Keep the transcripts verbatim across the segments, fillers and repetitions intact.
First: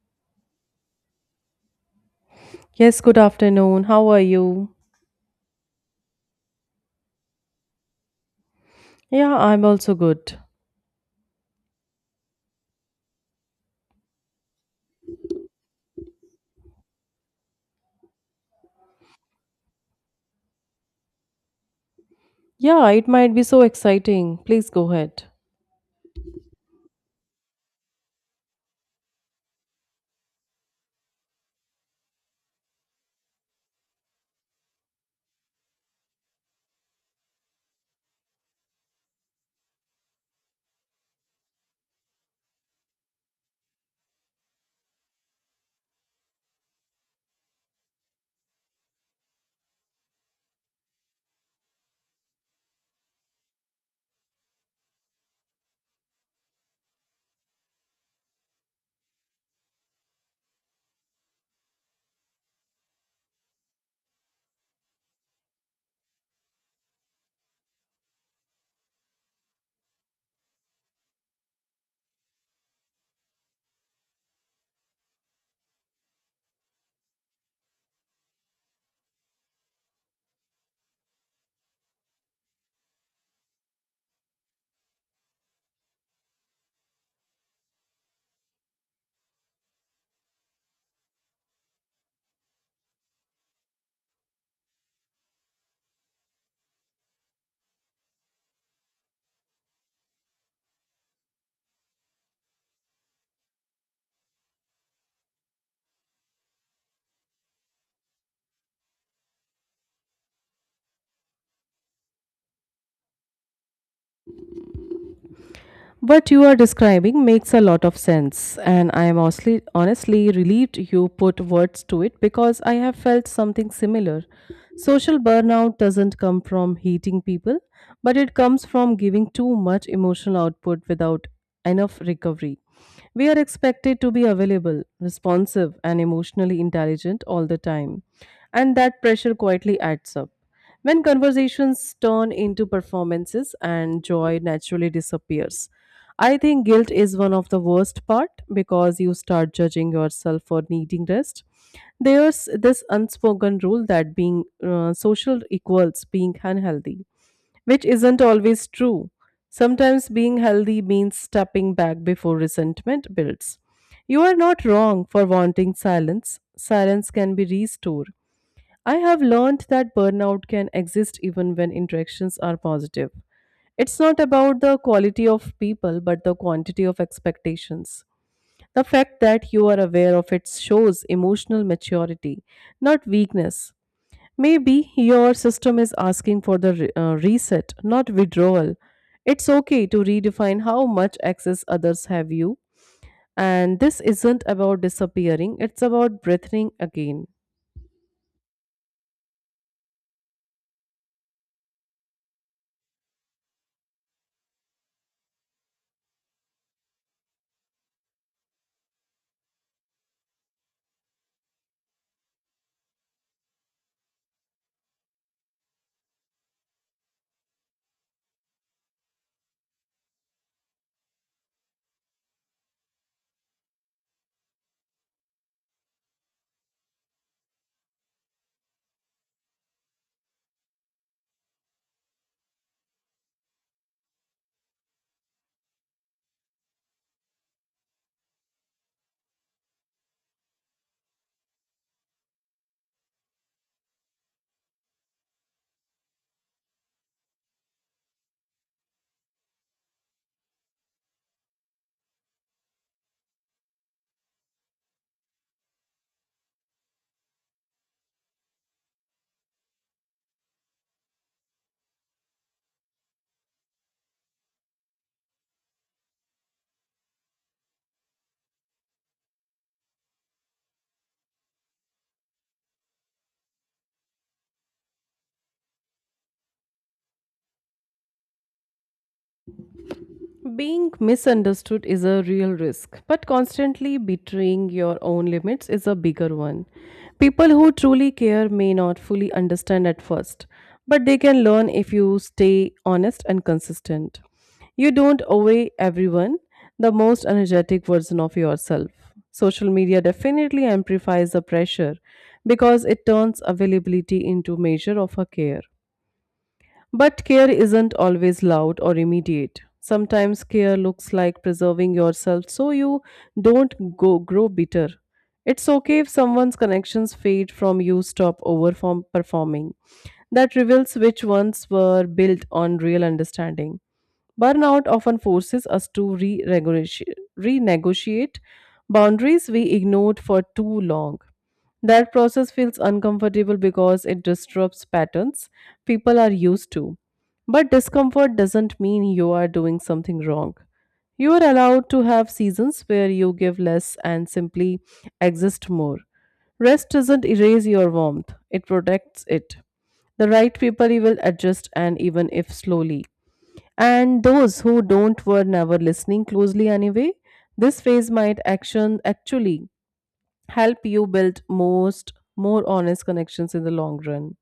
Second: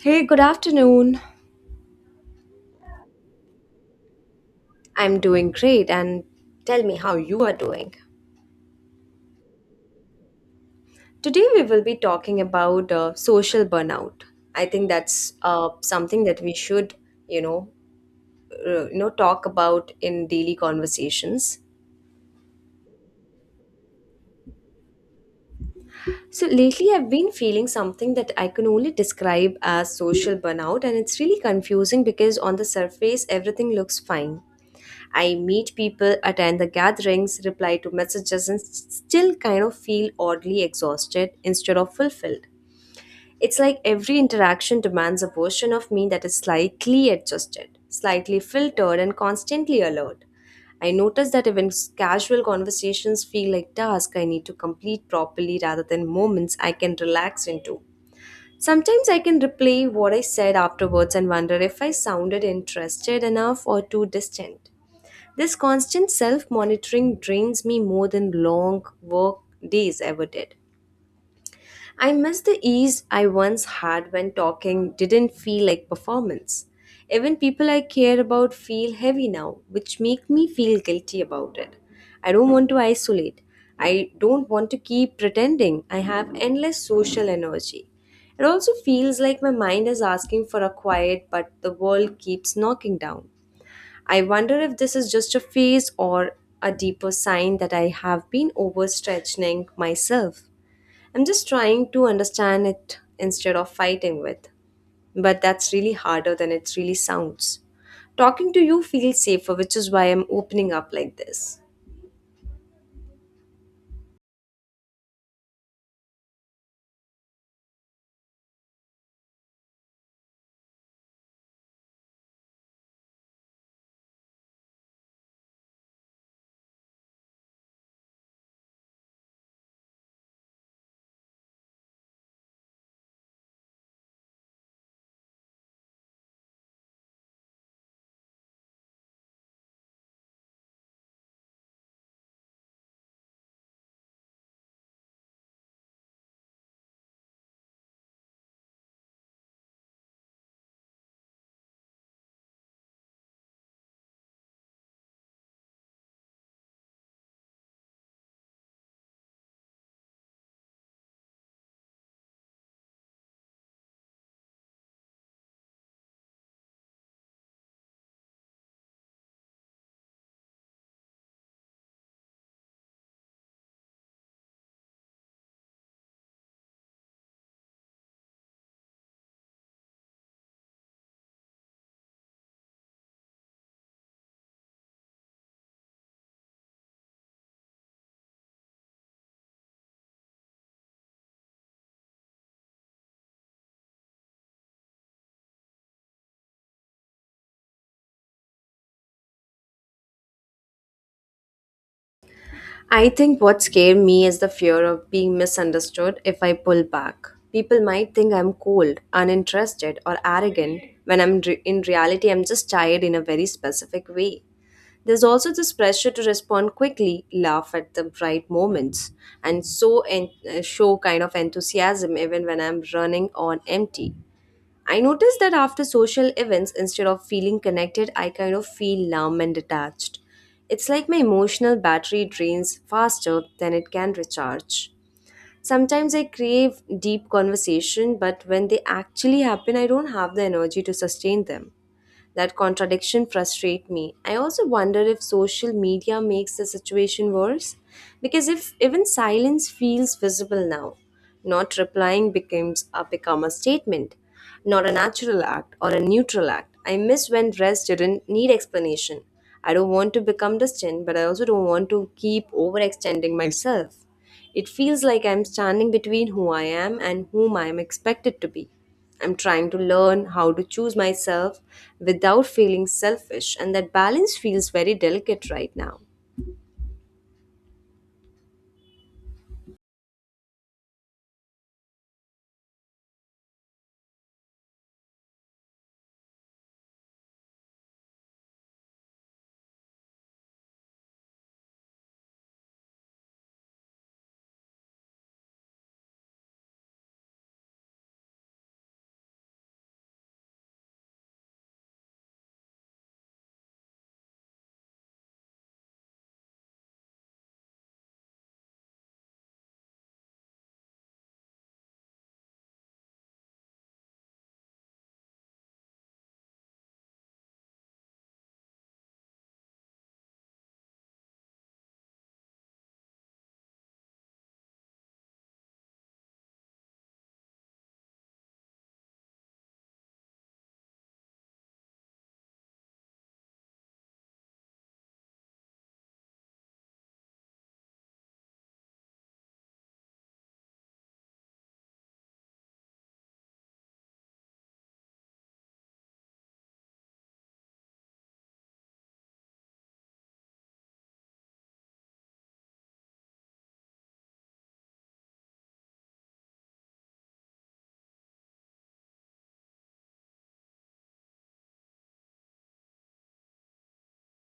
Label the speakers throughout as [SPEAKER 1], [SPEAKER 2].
[SPEAKER 1] Hey, good afternoon.
[SPEAKER 2] Yes, good afternoon. How are you?
[SPEAKER 1] I'm doing great, and tell me how you are doing.
[SPEAKER 2] Yeah, I'm also good.
[SPEAKER 1] Today, we will be talking about uh, social burnout. I think that's uh, something that we should, you know, uh, you know, talk about in daily conversations.
[SPEAKER 2] Yeah, it might be so exciting. Please go ahead.
[SPEAKER 1] So lately, I've been feeling something that I can only describe as social burnout, and it's really confusing because on the surface, everything looks fine. I meet people, attend the gatherings, reply to messages, and s- still kind of feel oddly exhausted instead of fulfilled. It's like every interaction demands a version of me that is slightly adjusted, slightly filtered, and constantly alert. I notice that even s- casual conversations feel like tasks I need to complete properly rather than moments I can relax into. Sometimes I can replay what I said afterwards and wonder if I sounded interested enough or too distant. This constant self monitoring drains me more than long work days ever did. I miss the ease I once had when talking didn't feel like performance. Even people I care about feel heavy now, which make me feel guilty about it. I don't want to isolate. I don't want to keep pretending I have endless social energy. It also feels like my mind is asking for a quiet, but the world keeps knocking down. I wonder if this is just a phase or a deeper sign that I have been overstretching myself. I'm just trying to understand it instead of fighting with. But that's really harder than it really sounds. Talking to you feels safer, which is why I'm opening up like this.
[SPEAKER 2] What you are describing makes a lot of sense, and I am honestly, honestly relieved you put words to it because I have felt something similar. Social burnout doesn't come from hating people, but it comes from giving too much emotional output without enough recovery. We are expected to be available, responsive, and emotionally intelligent all the time, and that pressure quietly adds up. When conversations turn into performances and joy naturally disappears, I think guilt is one of the worst part because you start judging yourself for needing rest. There's this unspoken rule that being uh, social equals being unhealthy, which isn't always true. Sometimes being healthy means stepping back before resentment builds. You are not wrong for wanting silence. Silence can be restored. I have learned that burnout can exist even when interactions are positive. It's not about the quality of people, but the quantity of expectations. The fact that you are aware of it shows emotional maturity, not weakness. Maybe your system is asking for the re- uh, reset, not withdrawal. It's okay to redefine how much access others have you, and this isn't about disappearing, it's about breathing again.
[SPEAKER 1] I think what scared me is the fear of being misunderstood if I pull back. People might think I'm cold, uninterested, or arrogant when I'm re- in reality I'm just tired in a very specific way. There's also this pressure to respond quickly, laugh at the right moments, and so en- uh, show kind of enthusiasm even when I'm running on empty. I noticed that after social events, instead of feeling connected, I kind of feel numb and detached. It's like my emotional battery drains faster than it can recharge. Sometimes I crave deep conversation, but when they actually happen, I don't have the energy to sustain them. That contradiction frustrates me. I also wonder if social media makes the situation worse because if even silence feels visible now, not replying becomes a become a statement, not a natural act or a neutral act. I miss when rest didn't need explanation. I don't want to become distant, but I also don't want to keep overextending myself. It feels like I'm standing between who I am and whom I am expected to be. I'm trying to learn how to choose myself without feeling selfish, and that balance feels very delicate right now.
[SPEAKER 2] Being misunderstood is a real risk, but constantly betraying your own limits is a bigger one. People who truly care may not fully understand at first, but they can learn if you stay honest and consistent. You don't owe everyone the most energetic version of yourself. Social media definitely amplifies the pressure because it turns availability into measure of a care. But care isn't always loud or immediate. Sometimes care looks like preserving yourself so you don't go grow bitter. It's okay if someone's connections fade from you stop over performing. That reveals which ones were built on real understanding. Burnout often forces us to re renegotiate renegotiate boundaries we ignored for too long. That process feels uncomfortable because it disrupts patterns people are used to. But discomfort doesn't mean you are doing something wrong. You are allowed to have seasons where you give less and simply exist more. Rest doesn't erase your warmth, it protects it. The right people will adjust, and even if slowly. And those who don't were never listening closely anyway. This phase might action actually help you build most more honest connections in the long run.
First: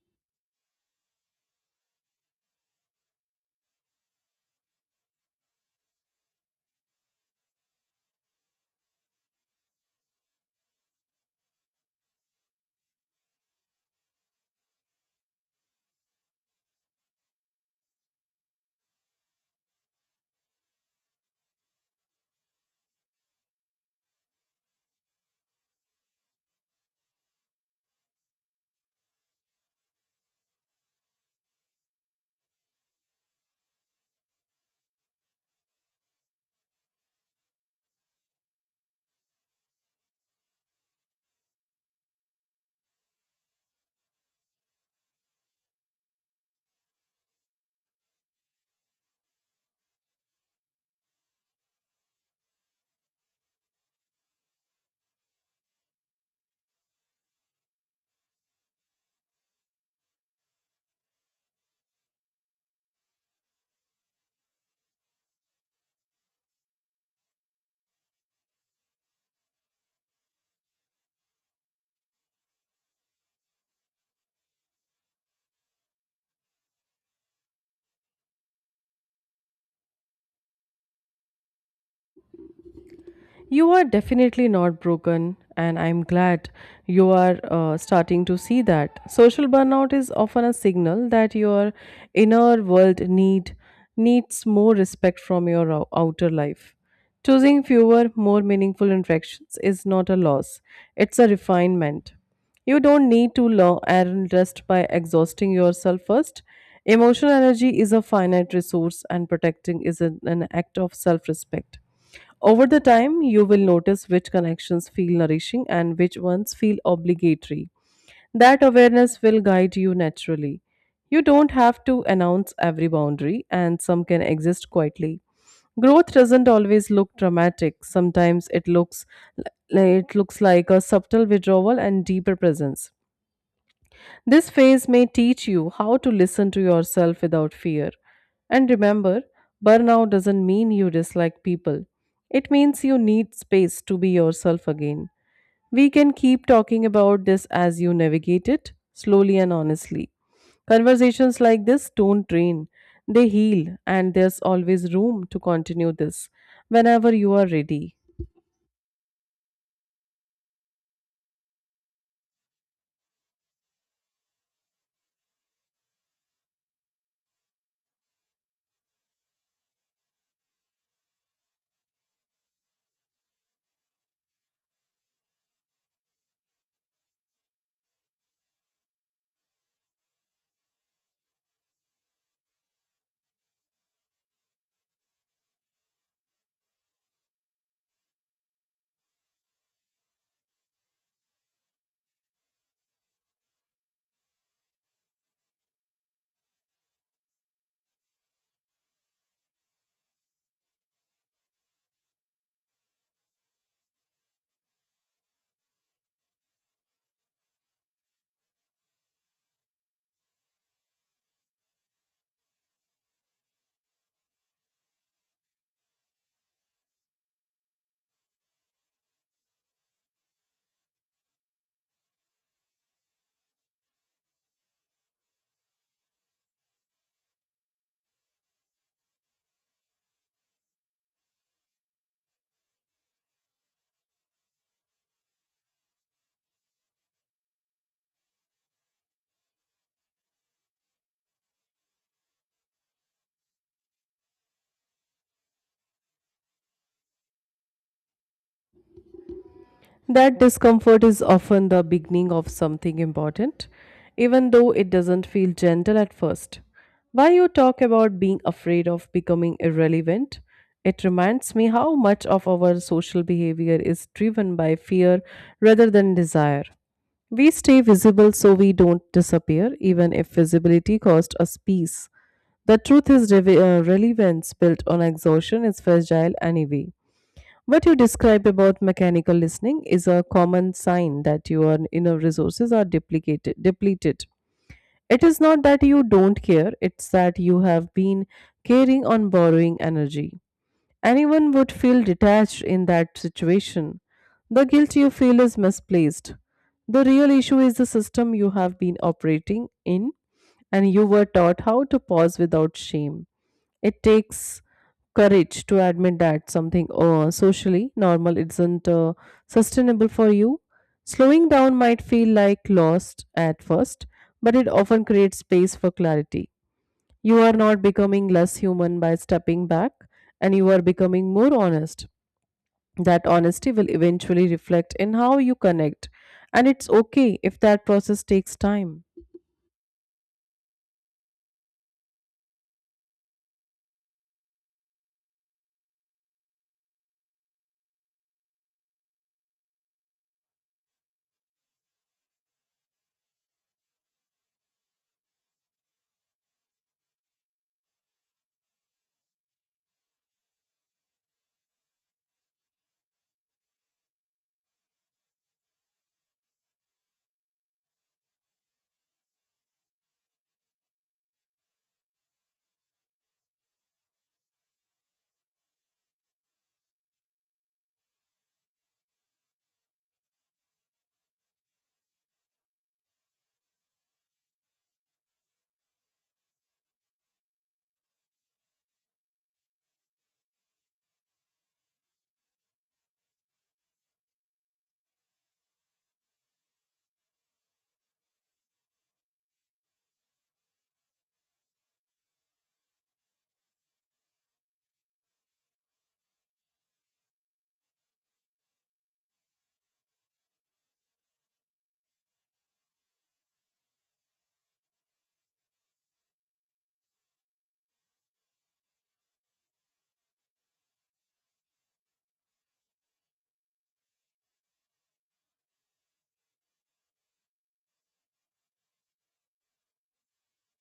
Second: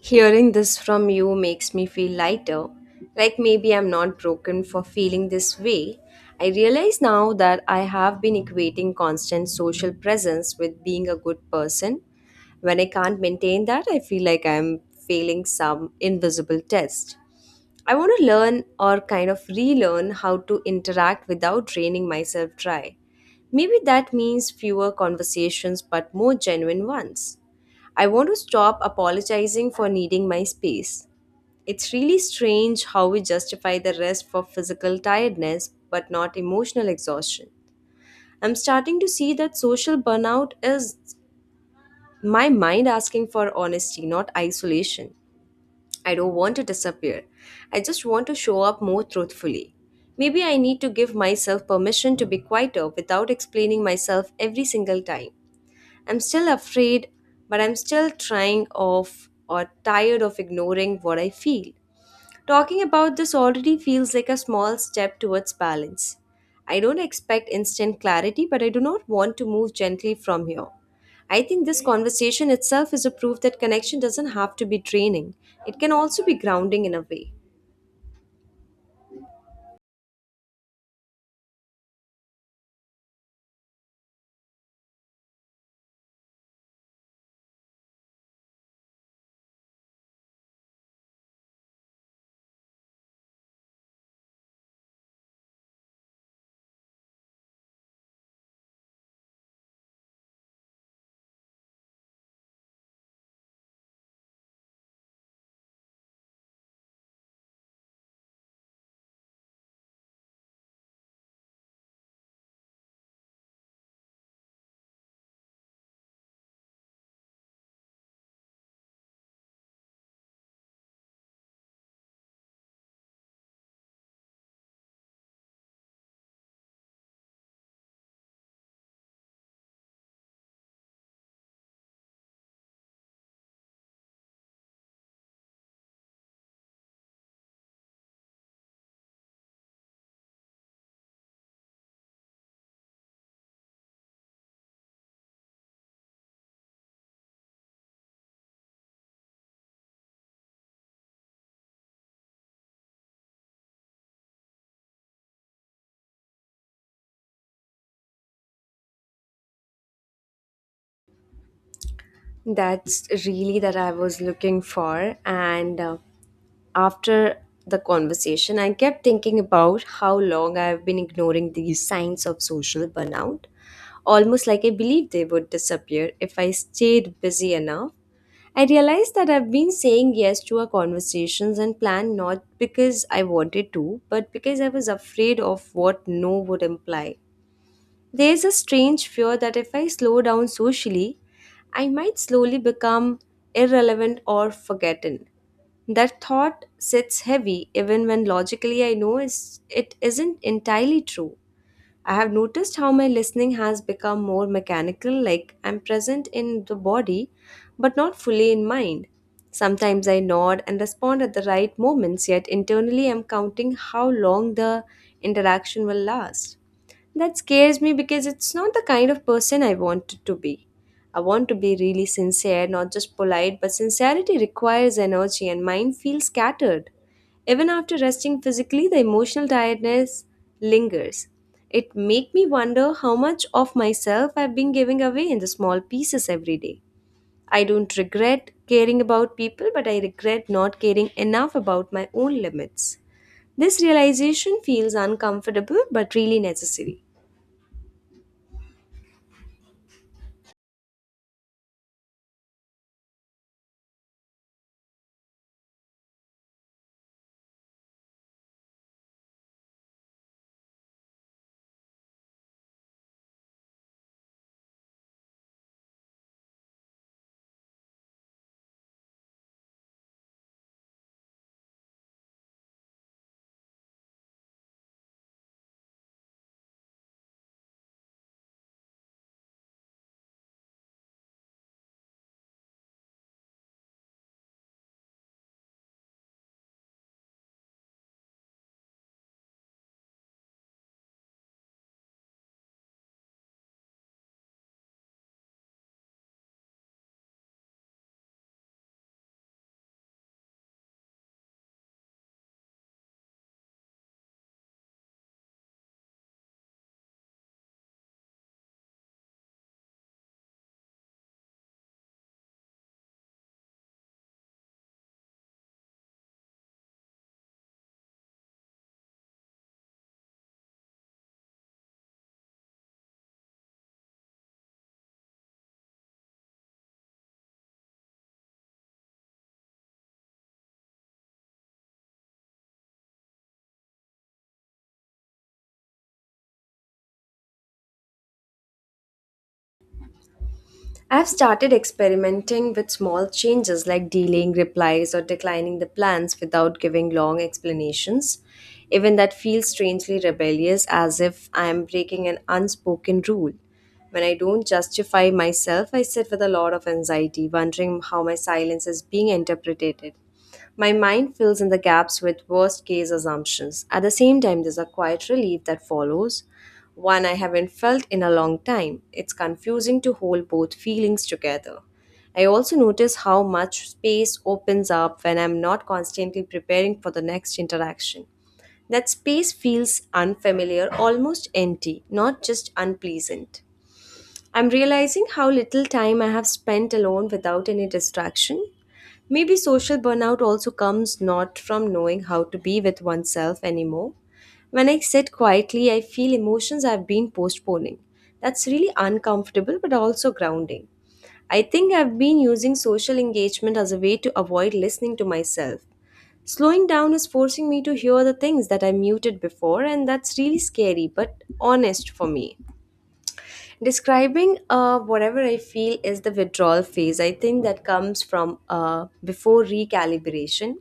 [SPEAKER 1] Hearing this from you makes me feel lighter, like maybe I'm not broken for feeling this way. I realize now that I have been equating constant social presence with being a good person. When I can't maintain that, I feel like I'm failing some invisible test. I want to learn or kind of relearn how to interact without draining myself dry. Maybe that means fewer conversations but more genuine ones. I want to stop apologizing for needing my space. It's really strange how we justify the rest for physical tiredness but not emotional exhaustion. I'm starting to see that social burnout is my mind asking for honesty, not isolation. I don't want to disappear. I just want to show up more truthfully. Maybe I need to give myself permission to be quieter without explaining myself every single time. I'm still afraid, but I'm still trying off or tired of ignoring what I feel. Talking about this already feels like a small step towards balance. I don't expect instant clarity, but I do not want to move gently from here. I think this conversation itself is a proof that connection doesn't have to be draining, it can also be grounding in a way.
[SPEAKER 2] You are definitely not broken, and I'm glad you are uh, starting to see that. Social burnout is often a signal that your inner world need needs more respect from your ou- outer life. Choosing fewer, more meaningful interactions is not a loss; it's a refinement. You don't need to learn and rest by exhausting yourself first. Emotional energy is a finite resource, and protecting is an an act of self-respect. Over the time, you will notice which connections feel nourishing and which ones feel obligatory. That awareness will guide you naturally. You don't have to announce every boundary, and some can exist quietly. Growth doesn't always look dramatic. Sometimes it looks it looks like a subtle withdrawal and deeper presence. This phase may teach you how to listen to yourself without fear. And remember, burnout doesn't mean you dislike people. It means you need space to be yourself again. We can keep talking about this as you navigate it, slowly and honestly. Conversations like this don't drain, they heal, and there's always room to continue this whenever you are ready.
[SPEAKER 1] That's really that I was looking for, and uh, after the conversation, I kept thinking about how long I've been ignoring these signs of social burnout, almost like I believed they would disappear if I stayed busy enough. I realized that I've been saying yes to our conversations and plan not because I wanted to, but because I was afraid of what no would imply. There's a strange fear that if I slow down socially, I might slowly become irrelevant or forgotten. That thought sits heavy even when logically I know is- it isn't entirely true. I have noticed how my listening has become more mechanical, like I'm present in the body but not fully in mind. Sometimes I nod and respond at the right moments, yet internally I'm counting how long the interaction will last. That scares me because it's not the kind of person I wanted to be. I want to be really sincere, not just polite, but sincerity requires energy and mine feels scattered. Even after resting physically, the emotional tiredness lingers. It makes me wonder how much of myself I've been giving away in the small pieces every day. I don't regret caring about people, but I regret not caring enough about my own limits. This realization feels uncomfortable but really necessary.
[SPEAKER 2] That discomfort is often the beginning of something important, even though it doesn't feel gentle at first. While you talk about being afraid of becoming irrelevant, it reminds me how much of our social behavior is driven by fear rather than desire. We stay visible so we don't disappear, even if visibility costs us peace. The truth is, rev- uh, relevance built on exhaustion is fragile anyway. What you describe about mechanical listening is a common sign that your inner resources are duplicated, depleted. It is not that you don't care, it's that you have been caring on borrowing energy. Anyone would feel detached in that situation. The guilt you feel is misplaced. The real issue is the system you have been operating in, and you were taught how to pause without shame. It takes courage to admit that something uh, socially normal isn't uh, sustainable for you. Slowing down might feel like lost at first, but it often creates space for clarity. You are not becoming less human by stepping back, and you are becoming more honest, that honesty will eventually reflect in how you connect. And it's okay if that process takes time.
[SPEAKER 1] I've started experimenting with small changes like delaying replies or declining the plans without giving long explanations. Even that feels strangely rebellious, as if I am breaking an unspoken rule. When I don't justify myself, I sit with a lot of anxiety, wondering how my silence is being interpreted. My mind fills in the gaps with worst case assumptions. At the same time, there's a quiet relief that follows, one I haven't felt in a long time. It's confusing to hold both feelings together. I also notice how much space opens up when I'm not constantly preparing for the next interaction. That space feels unfamiliar, almost empty, not just unpleasant. I'm realizing how little time I have spent alone without any distraction. Maybe social burnout also comes not from knowing how to be with oneself anymore. When I sit quietly, I feel emotions I've been postponing. That's really uncomfortable but also grounding. I think I've been using social engagement as a way to avoid listening to myself. Slowing down is forcing me to hear the things that I muted before, and that's really scary but honest for me describing uh, whatever I feel is the withdrawal phase I think that comes from uh, before recalibration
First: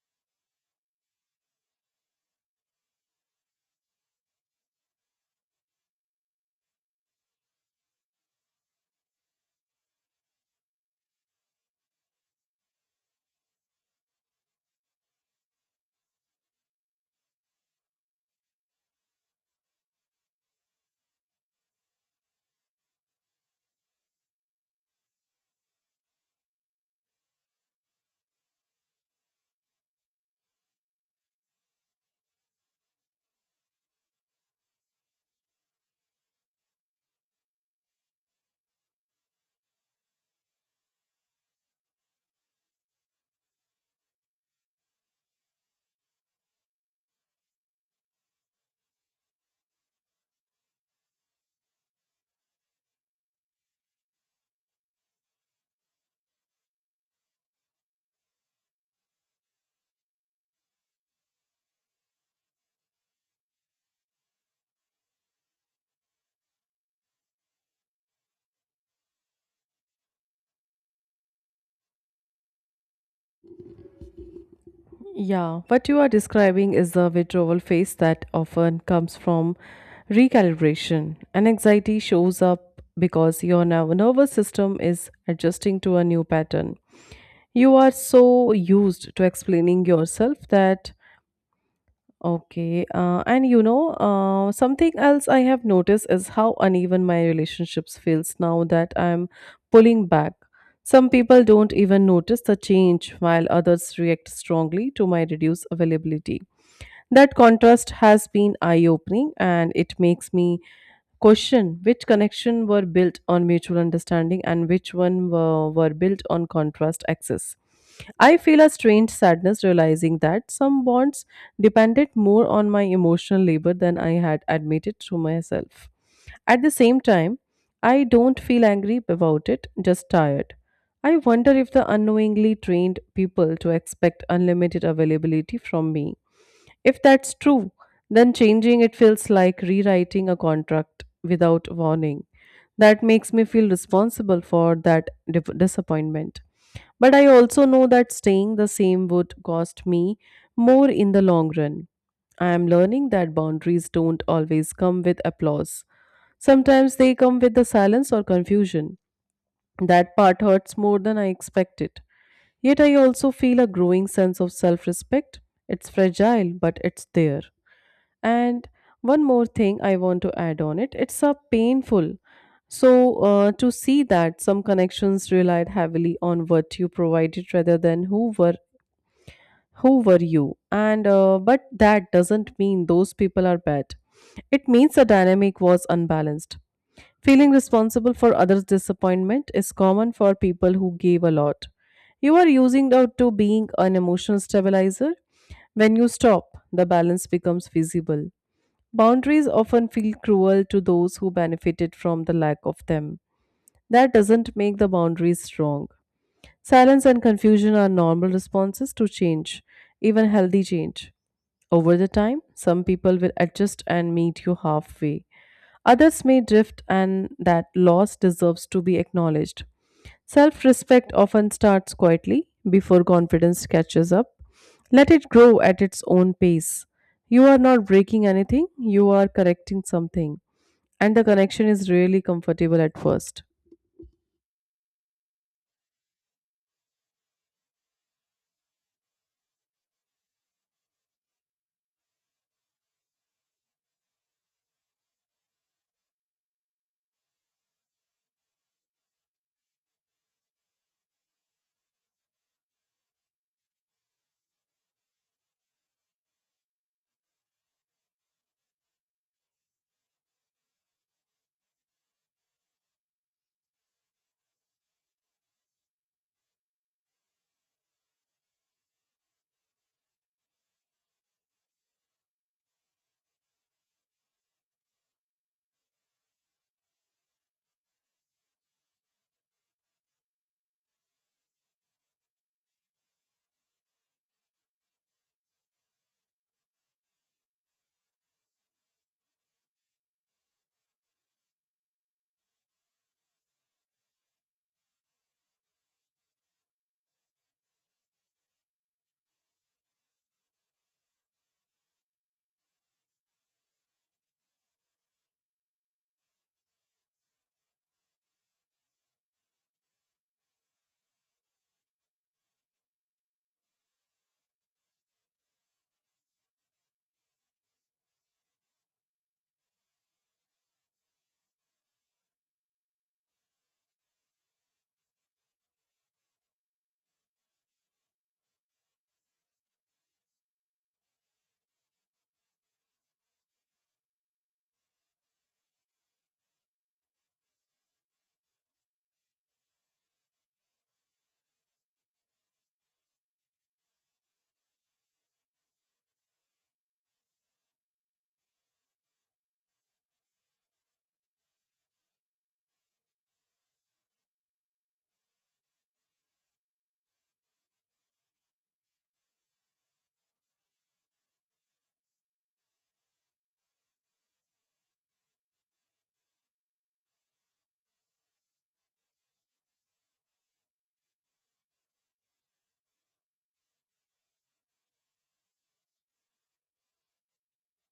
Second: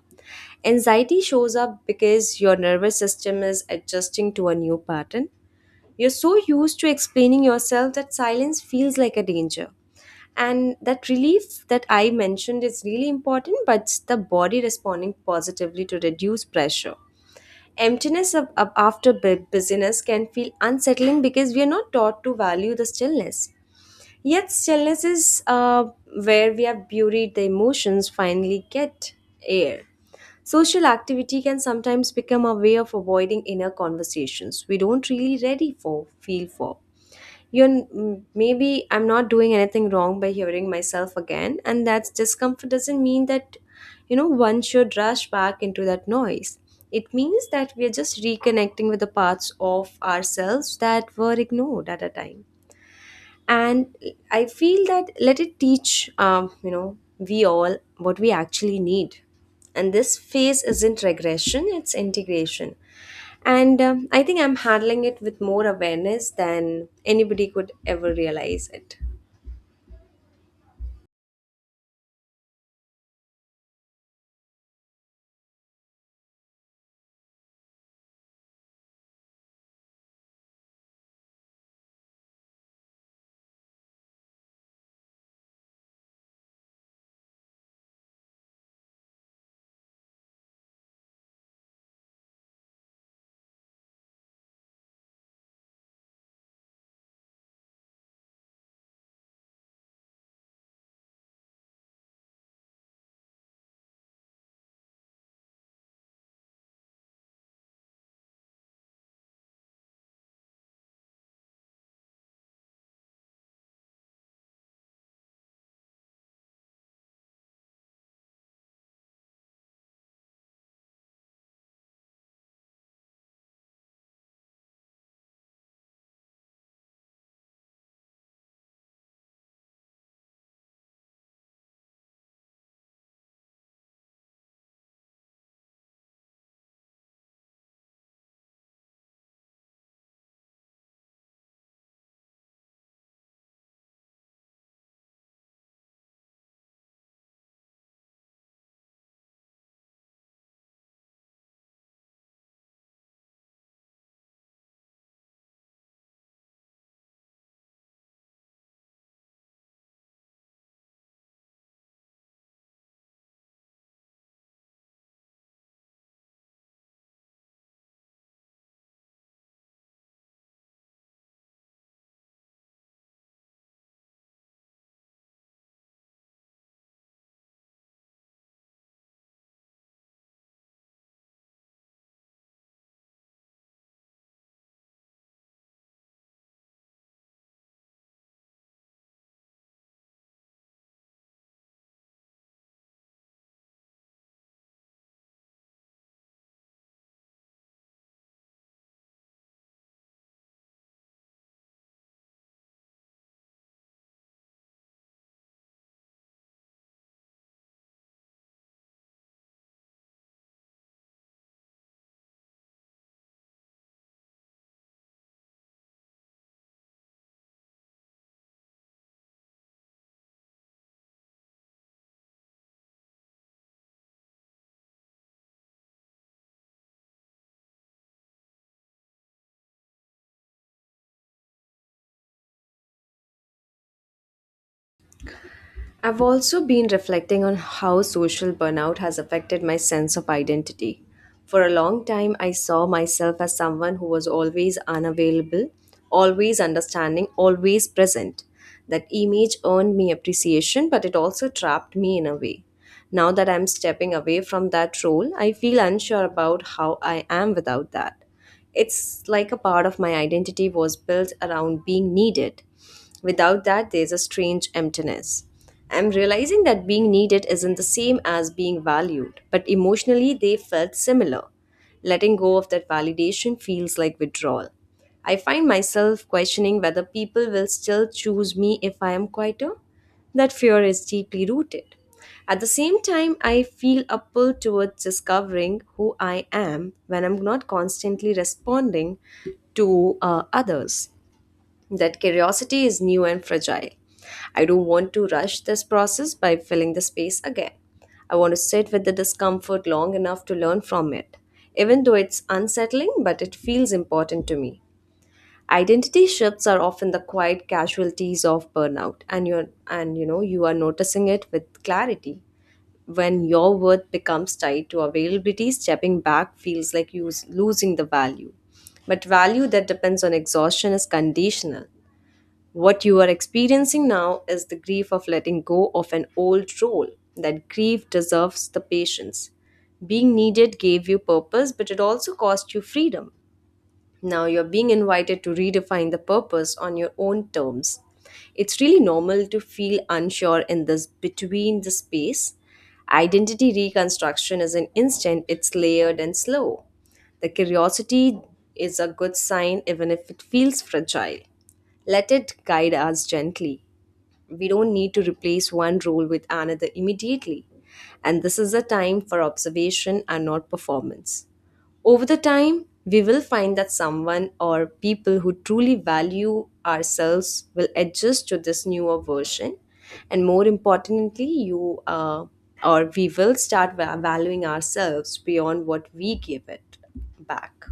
[SPEAKER 1] anxiety shows up because your nervous system is adjusting to a new pattern you're so used to explaining yourself that silence feels like a danger and that relief that I mentioned is really important but it's the body responding positively to reduce pressure emptiness of, of- after bu- busyness can feel unsettling because we are not taught to value the stillness. Yet stillness is uh, where we have buried the emotions finally get air. Social activity can sometimes become a way of avoiding inner conversations we don't really ready for, feel for. You're mm, maybe I'm not doing anything wrong by hearing myself again, and that discomfort doesn't mean that you know one should rush back into that noise. It means that we are just reconnecting with the parts of ourselves that were ignored at a time and I feel that let it teach um, you know we all what we actually need and this phase isn't regression it's integration and um, I think I'm handling it with more awareness than anybody could ever realize it.
[SPEAKER 2] Yeah, what you are describing is the withdrawal phase that often comes from recalibration. And anxiety shows up because your nerv- nervous system is adjusting to a new pattern. You are so used to explaining yourself that okay, uh, and you know uh, something else I have noticed is how uneven my relationships feels now that I'm pulling back. Some people don't even notice the change while others react strongly to my reduced availability. That contrast has been eye opening and it makes me question. Which connection were built on mutual understanding and which one were, were built on contrast axis? I feel a strange sadness realizing that some bonds depended more on my emotional labor than I had admitted to myself. At the same time, I don't feel angry about it, just tired. I wonder if the unknowingly trained people to expect unlimited availability from me. If that's true, then changing it feels like rewriting a contract without warning. That makes me feel responsible for that dip- disappointment. But I also know that staying the same would cost me more in the long run. I am learning that boundaries don't always come with applause. Sometimes they come with the silence or confusion. That part hurts more than I expected. Yet I also feel a growing sense of self respect. It's fragile, but it's there. And one more thing I want to add on it, it's a painful. So, uh, to see that some connections relied heavily on what you provided rather than who were who were you, and uh, but that doesn't mean those people are bad. It means the dynamic was unbalanced. Feeling responsible for others disappointment is common for people who gave a lot. You are using out to being an emotional stabilizer. When you stop, the balance becomes visible. Boundaries often feel cruel to those who benefited from the lack of them. That doesn't make the boundaries strong. Silence and confusion are normal responses to change, even healthy change. Over the time, some people will adjust and meet you halfway. Others may drift, and that loss deserves to be acknowledged. Self respect often starts quietly before confidence catches up. Let it grow at its own pace. You are not breaking anything, you are correcting something, and the connection is really comfortable at first.
[SPEAKER 1] I've also been reflecting on how social burnout has affected my sense of identity. For a long time, I saw myself as someone who was always unavailable, always understanding, always present. That image earned me appreciation, but it also trapped me in a way. Now that I'm stepping away from that role, I feel unsure about how I am without that. It's like a part of my identity was built around being needed. Without that, there's a strange emptiness. I'm realizing that being needed isn't the same as being valued, but emotionally they felt similar. Letting go of that validation feels like withdrawal. I find myself questioning whether people will still choose me if I am quieter. That fear is deeply rooted. At the same time, I feel a pull towards discovering who I am when I'm not constantly responding to uh, others. That curiosity is new and fragile. I don't want to rush this process by filling the space again. I want to sit with the discomfort long enough to learn from it. Even though it's unsettling, but it feels important to me. Identity shifts are often the quiet casualties of burnout and you're and you know you are noticing it with clarity. When your worth becomes tied to availability, stepping back feels like you s- losing the value. But value that depends on exhaustion is conditional. What you are experiencing now is the grief of letting go of an old role. That grief deserves the patience. Being needed gave you purpose, but it also cost you freedom. Now you're being invited to redefine the purpose on your own terms. It's really normal to feel unsure in this between the space. Identity reconstruction is an instant, it's layered and slow. The curiosity is a good sign even if it feels fragile. Let it guide us gently. We don't need to replace one role with another immediately. And this is a time for observation and not performance. Over the time, we will find that someone or people who truly value ourselves will adjust to this newer version. And more importantly, you uh, or we will start va- valuing ourselves beyond what we give it back.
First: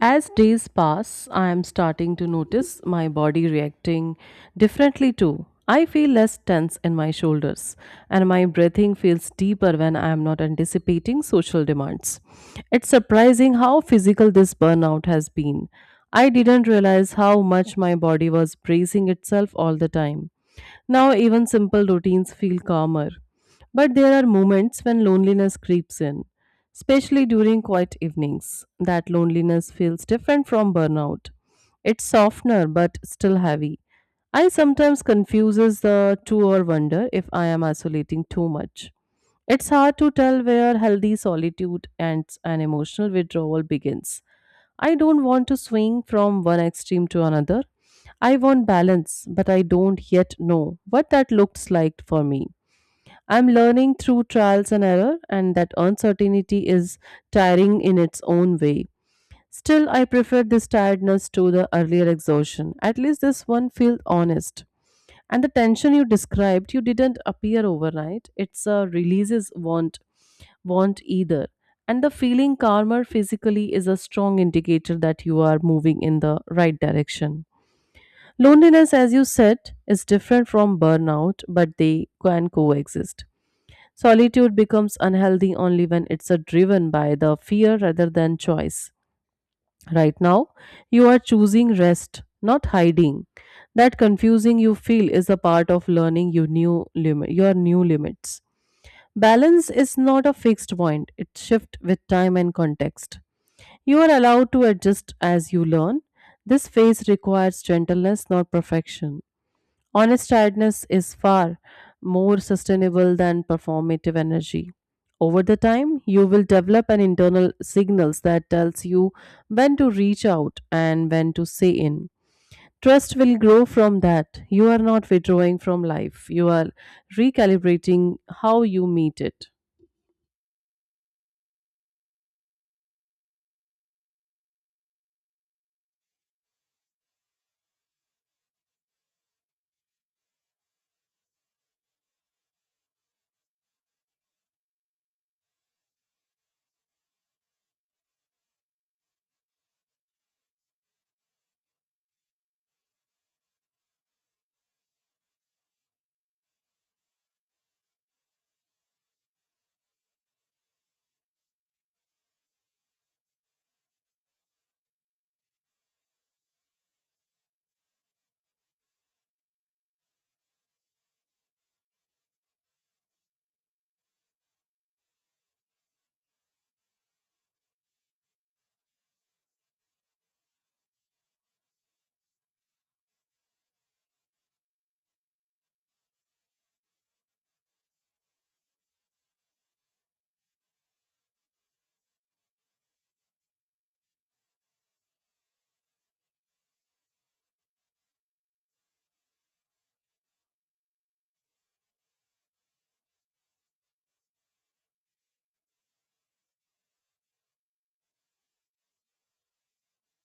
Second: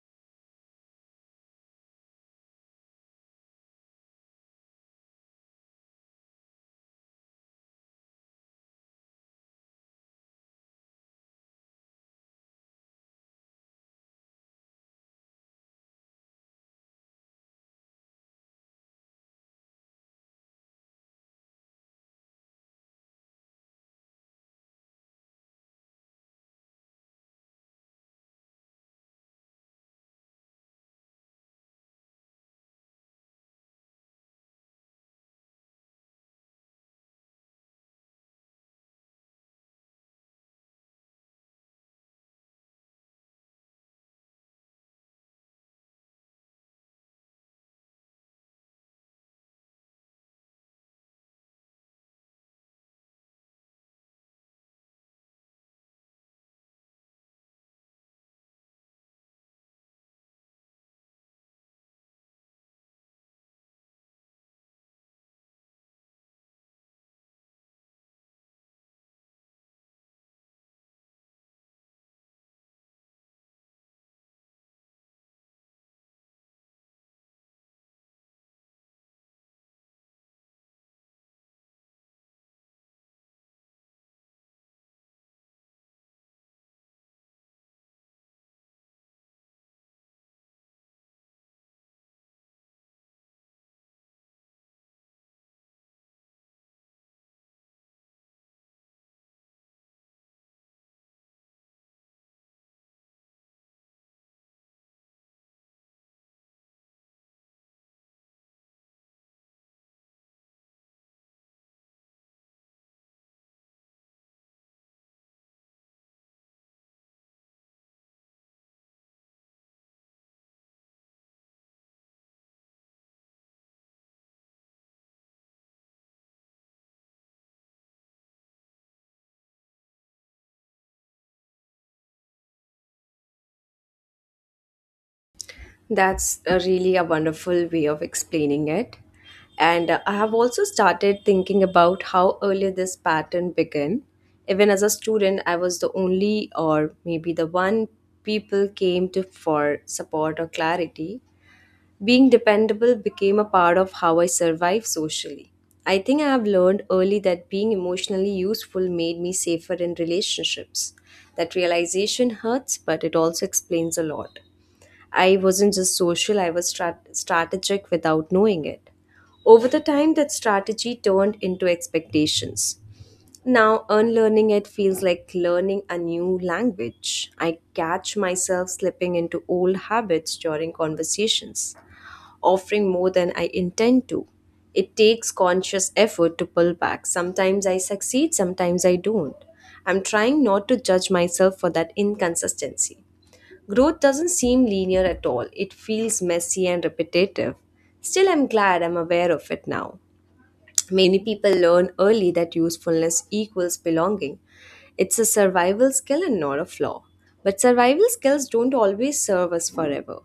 [SPEAKER 2] As days pass, I am starting to notice my body reacting differently too. I feel less tense in my shoulders, and my breathing feels deeper when I am not anticipating social demands. It's surprising how physical this burnout has been. I didn't realize how much my body was bracing itself all the time. Now, even simple routines feel calmer. But there are moments when loneliness creeps in especially during quiet evenings. That loneliness feels different from burnout. It's softer, but still heavy. I sometimes confuses the two or wonder if I am isolating too much. It's hard to tell where healthy solitude and an emotional withdrawal begins. I don't want to swing from one extreme to another. I want balance, but I don't yet know what that looks like for me. I'm learning through trials and error, and that uncertainty is tiring in its own way. Still, I prefer this tiredness to the earlier exhaustion. At least this one feels honest. And the tension you described, you didn't appear overnight. It's a releases want want either. And the feeling calmer physically is a strong indicator that you are moving in the right direction. Loneliness, as you said, is different from burnout, but they can coexist. Solitude becomes unhealthy only when it's uh, driven by the fear rather than choice. Right now, you are choosing rest, not hiding. That confusing you feel is a part of learning your new limit, your new limits. Balance is not a fixed point; it shifts with time and context. You are allowed to adjust as you learn. This phase requires gentleness, not perfection. Honest tiredness is far more sustainable than performative energy. Over the time, you will develop an internal signals that tells you when to reach out and when to say in. Trust will grow from that. You are not withdrawing from life. You are recalibrating how you meet it.
[SPEAKER 1] That's a really a wonderful way of explaining it. And uh, I have also started thinking about how early this pattern began. Even as a student, I was the only or maybe the one people came to for support or clarity. Being dependable became a part of how I survived socially. I think I have learned early that being emotionally useful made me safer in relationships. That realization hurts, but it also explains a lot. I wasn't just social, I was strat- strategic without knowing it. Over the time, that strategy turned into expectations. Now, unlearning it feels like learning a new language. I catch myself slipping into old habits during conversations, offering more than I intend to. It takes conscious effort to pull back. Sometimes I succeed, sometimes I don't. I'm trying not to judge myself for that inconsistency. Growth doesn't seem linear at all. It feels messy and repetitive. Still, I'm glad I'm aware of it now. Many people learn early that usefulness equals belonging. It's a survival skill and not a flaw. But survival skills don't always serve us forever.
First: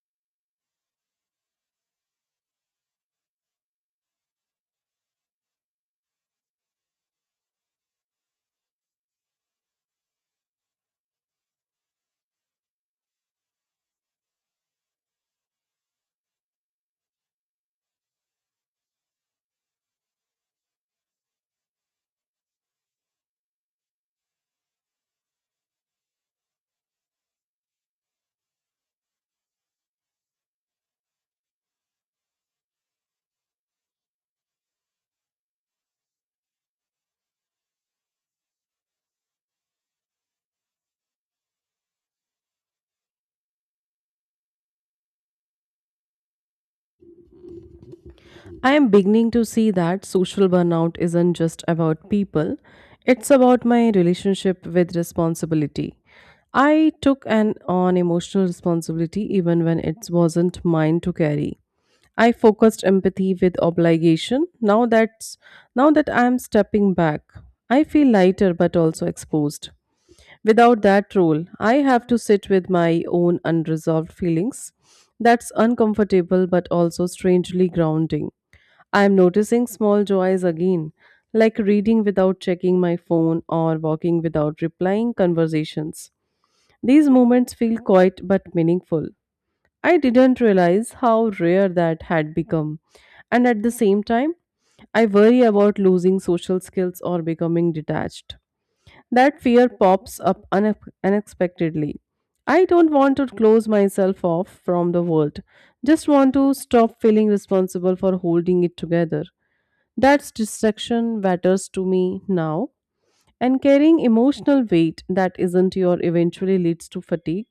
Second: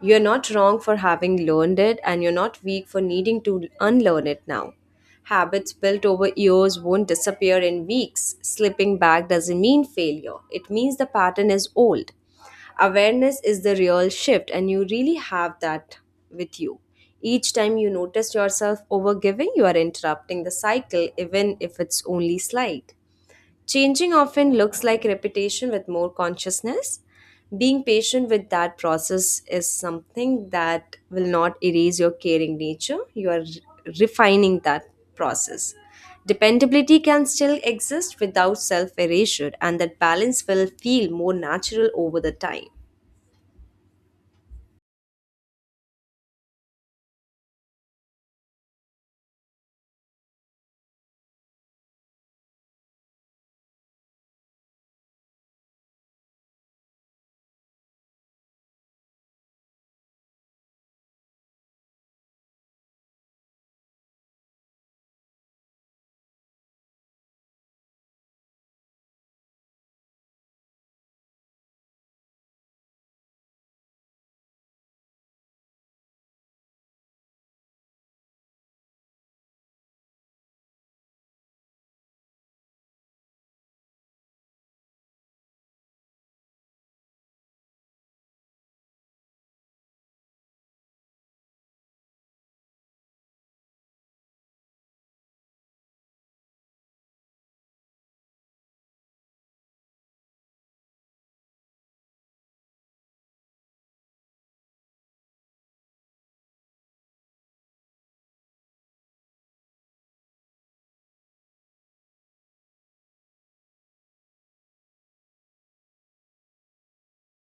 [SPEAKER 1] You're not wrong for having learned it, and you're not weak for needing to unlearn it now. Habits built over years won't disappear in weeks. Slipping back doesn't mean failure, it means the pattern is old. Awareness is the real shift, and you really have that with you. Each time you notice yourself overgiving, you are interrupting the cycle even if it's only slight. Changing often looks like repetition with more consciousness. Being patient with that process is something that will not erase your caring nature. You are re- refining that process. Dependability can still exist without self erasure, and that balance will feel more natural over the time.
[SPEAKER 2] I am beginning to see that social burnout isn't just about people, it's about my relationship with responsibility. I took an on emotional responsibility even when it wasn't mine to carry. I focused empathy with obligation. Now that's now that I am stepping back, I feel lighter but also exposed. Without that role, I have to sit with my own unresolved feelings. That's uncomfortable but also strangely grounding. I am noticing small joys again, like reading without checking my phone or walking without replying conversations. These moments feel quiet but meaningful. I didn't realize how rare that had become. And at the same time, I worry about losing social skills or becoming detached. That fear pops up une- unexpectedly. I don't want to close myself off from the world. Just want to stop feeling responsible for holding it together. That distraction matters to me now. And carrying emotional weight that isn't your eventually leads to fatigue.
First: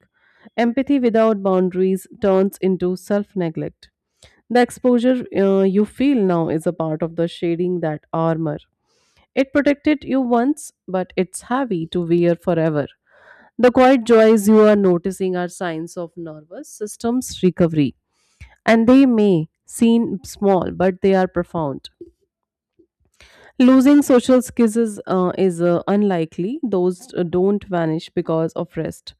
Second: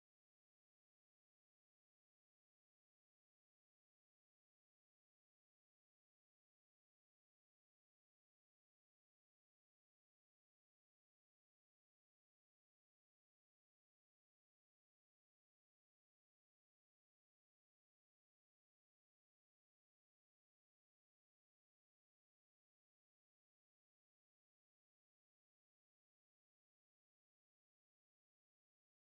[SPEAKER 2] Empathy without boundaries turns into self neglect. The exposure uh, you feel now is a part of the shading that armor. It protected you once, but it's heavy to wear forever. The quiet joys you are noticing are signs of nervous system's recovery, and they may seem small, but they are profound. Losing social skills is, uh, is uh, unlikely. Those uh, don't vanish because of rest.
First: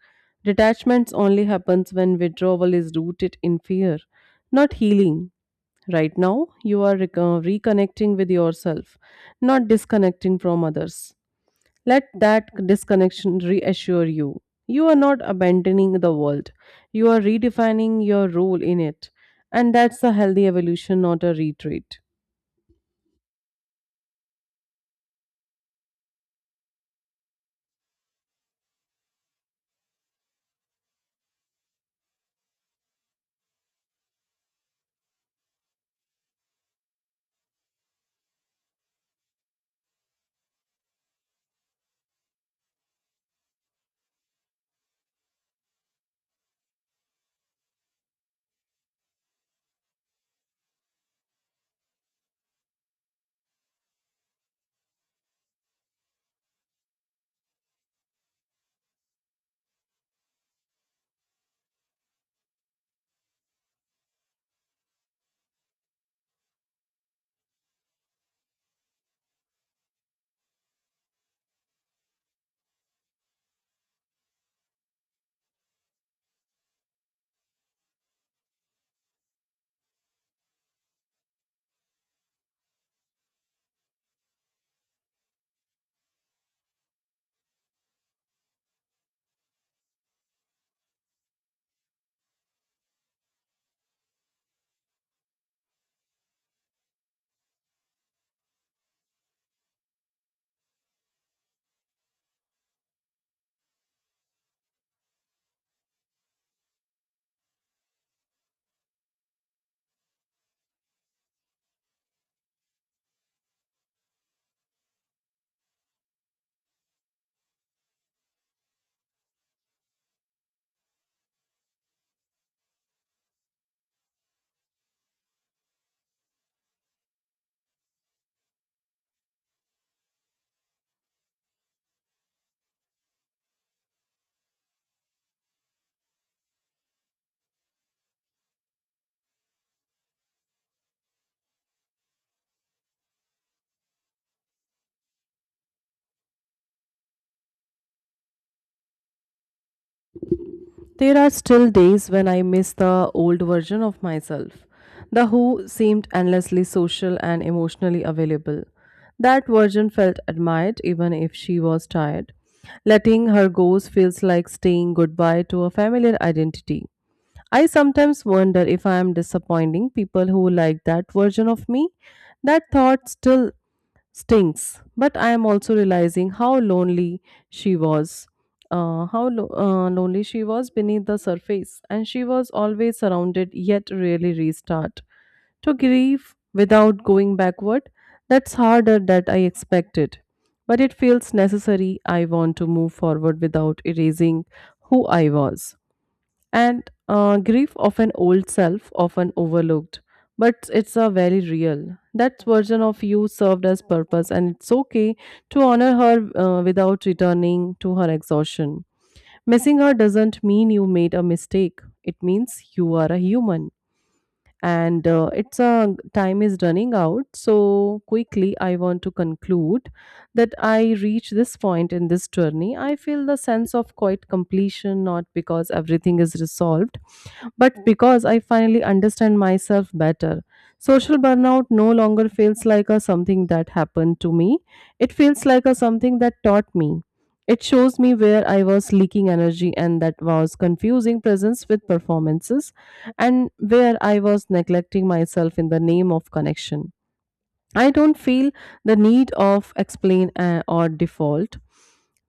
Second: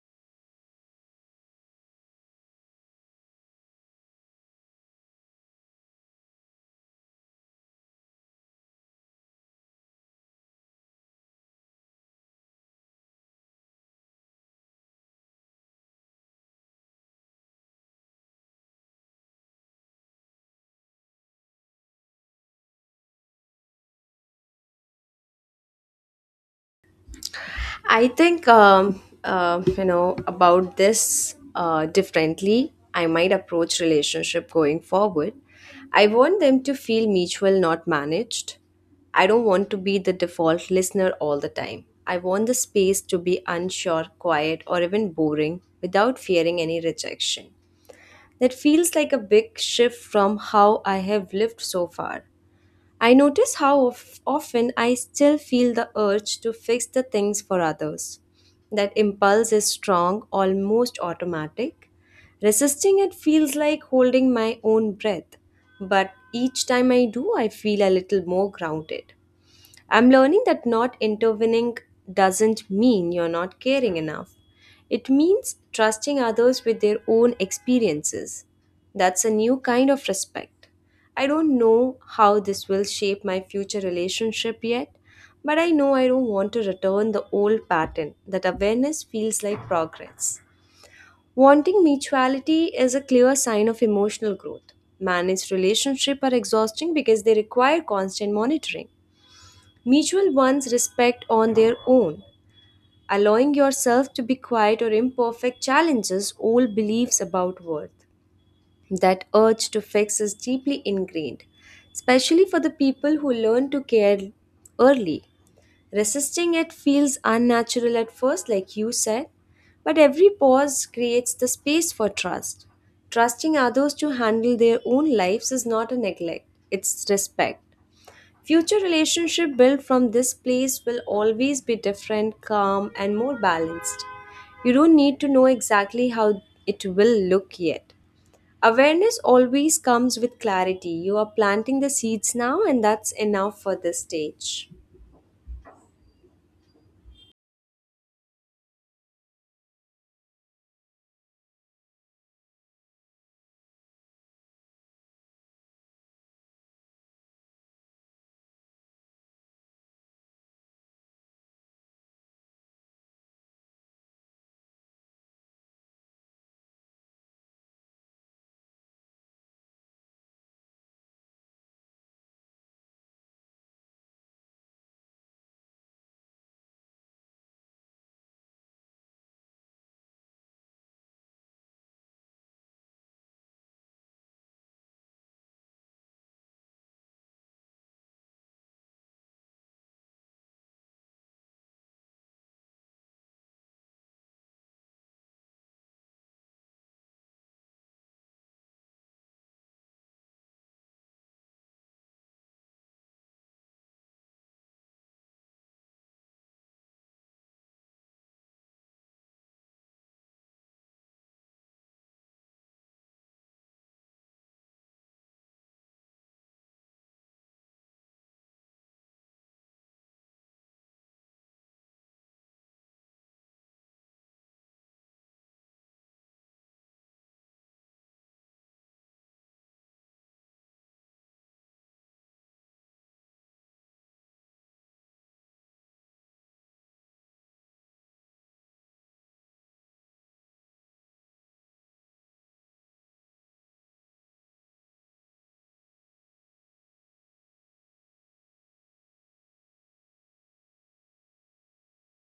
[SPEAKER 2] Detachments only happens when withdrawal is rooted in fear, not healing. Right now, you are rec- uh, reconnecting with yourself, not disconnecting from others. Let that disconnection reassure you. You are not abandoning the world, you are redefining your role in it. And that's a healthy evolution, not a retreat.
[SPEAKER 1] I think um, uh, you know about this uh, differently. I might approach relationship going forward. I want them to feel mutual, not managed. I don't want to be the default listener all the time. I want the space to be unsure, quiet, or even boring without fearing any rejection. That feels like a big shift from how I have lived so far. I notice how of- often I still feel the urge to fix the things for others. That impulse is strong, almost automatic. Resisting it feels like holding my own breath, but each time I do, I feel a little more grounded. I'm learning that not intervening doesn't mean you're not caring enough. It means trusting others with their own experiences. That's a new kind of respect. I don't know how this will shape my future relationship yet, but I know I don't want to return the old pattern that awareness feels like progress. Wanting mutuality is a clear sign of emotional growth. Managed relationships are exhausting because they require constant monitoring. Mutual ones respect on their own. Allowing yourself to be quiet or imperfect challenges old beliefs about worth. That urge to fix is deeply ingrained, especially for the people who learn to care early. Resisting it feels unnatural at first, like you said, but every pause creates the space for trust. Trusting others to handle their own lives is not a neglect, it's respect. Future relationship built from this place will always be different, calm, and more balanced. You don't need to know exactly how it will look yet. Awareness always comes with clarity. You are planting the seeds now, and that's enough for this stage.
[SPEAKER 2] There are still days when I miss the old version of myself. The who seemed endlessly social and emotionally available. That version felt admired even if she was tired. Letting her go feels like saying goodbye to a familiar identity. I sometimes wonder if I am disappointing people who like that version of me. That thought still stinks. But I am also realizing how lonely she was. Uh, how lo- uh, lonely she was beneath the surface, and she was always surrounded, yet rarely restart. To grieve without going backward, that's harder than I expected. But it feels necessary. I want to move forward without erasing who I was. And uh, Grief of an old self, often overlooked, but it's a very real. That version of you served as purpose, and it's okay to honor her uh, without returning to her exhaustion. Missing her doesn't mean you made a mistake, it means you are a human and uh, it's a time is running out so quickly. I want to conclude that I reach this point in this journey. I feel the sense of quite completion, not because everything is resolved, but because I finally understand myself better. Social burnout no longer feels like a something that happened to me, it feels like a something that taught me. It shows me where I was leaking energy and that was confusing presence with performances, and where I was neglecting myself in the name of connection. I don't feel the need of explain uh, or default,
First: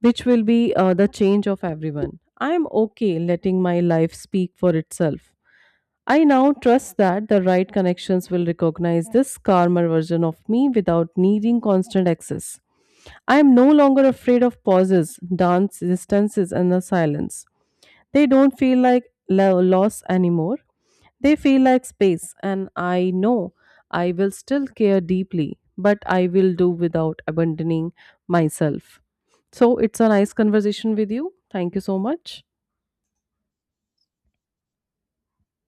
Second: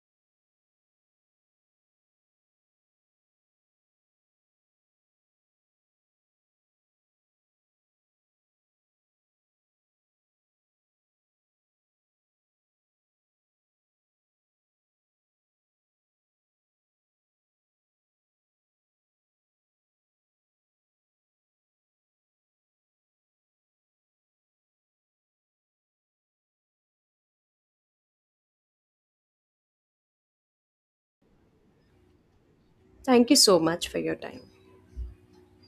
[SPEAKER 2] which will be uh, the change of everyone. I am okay letting my life speak for itself. I now trust that the right connections will recognize this calmer version of me without needing constant access. I am no longer afraid of pauses, dance distances, and the silence. They don't feel like lo- loss anymore. They feel like space, and I know I will still care deeply, but I will do without abandoning myself. So it's a nice conversation with you. Thank you so much.
[SPEAKER 1] Thank you so much for your time.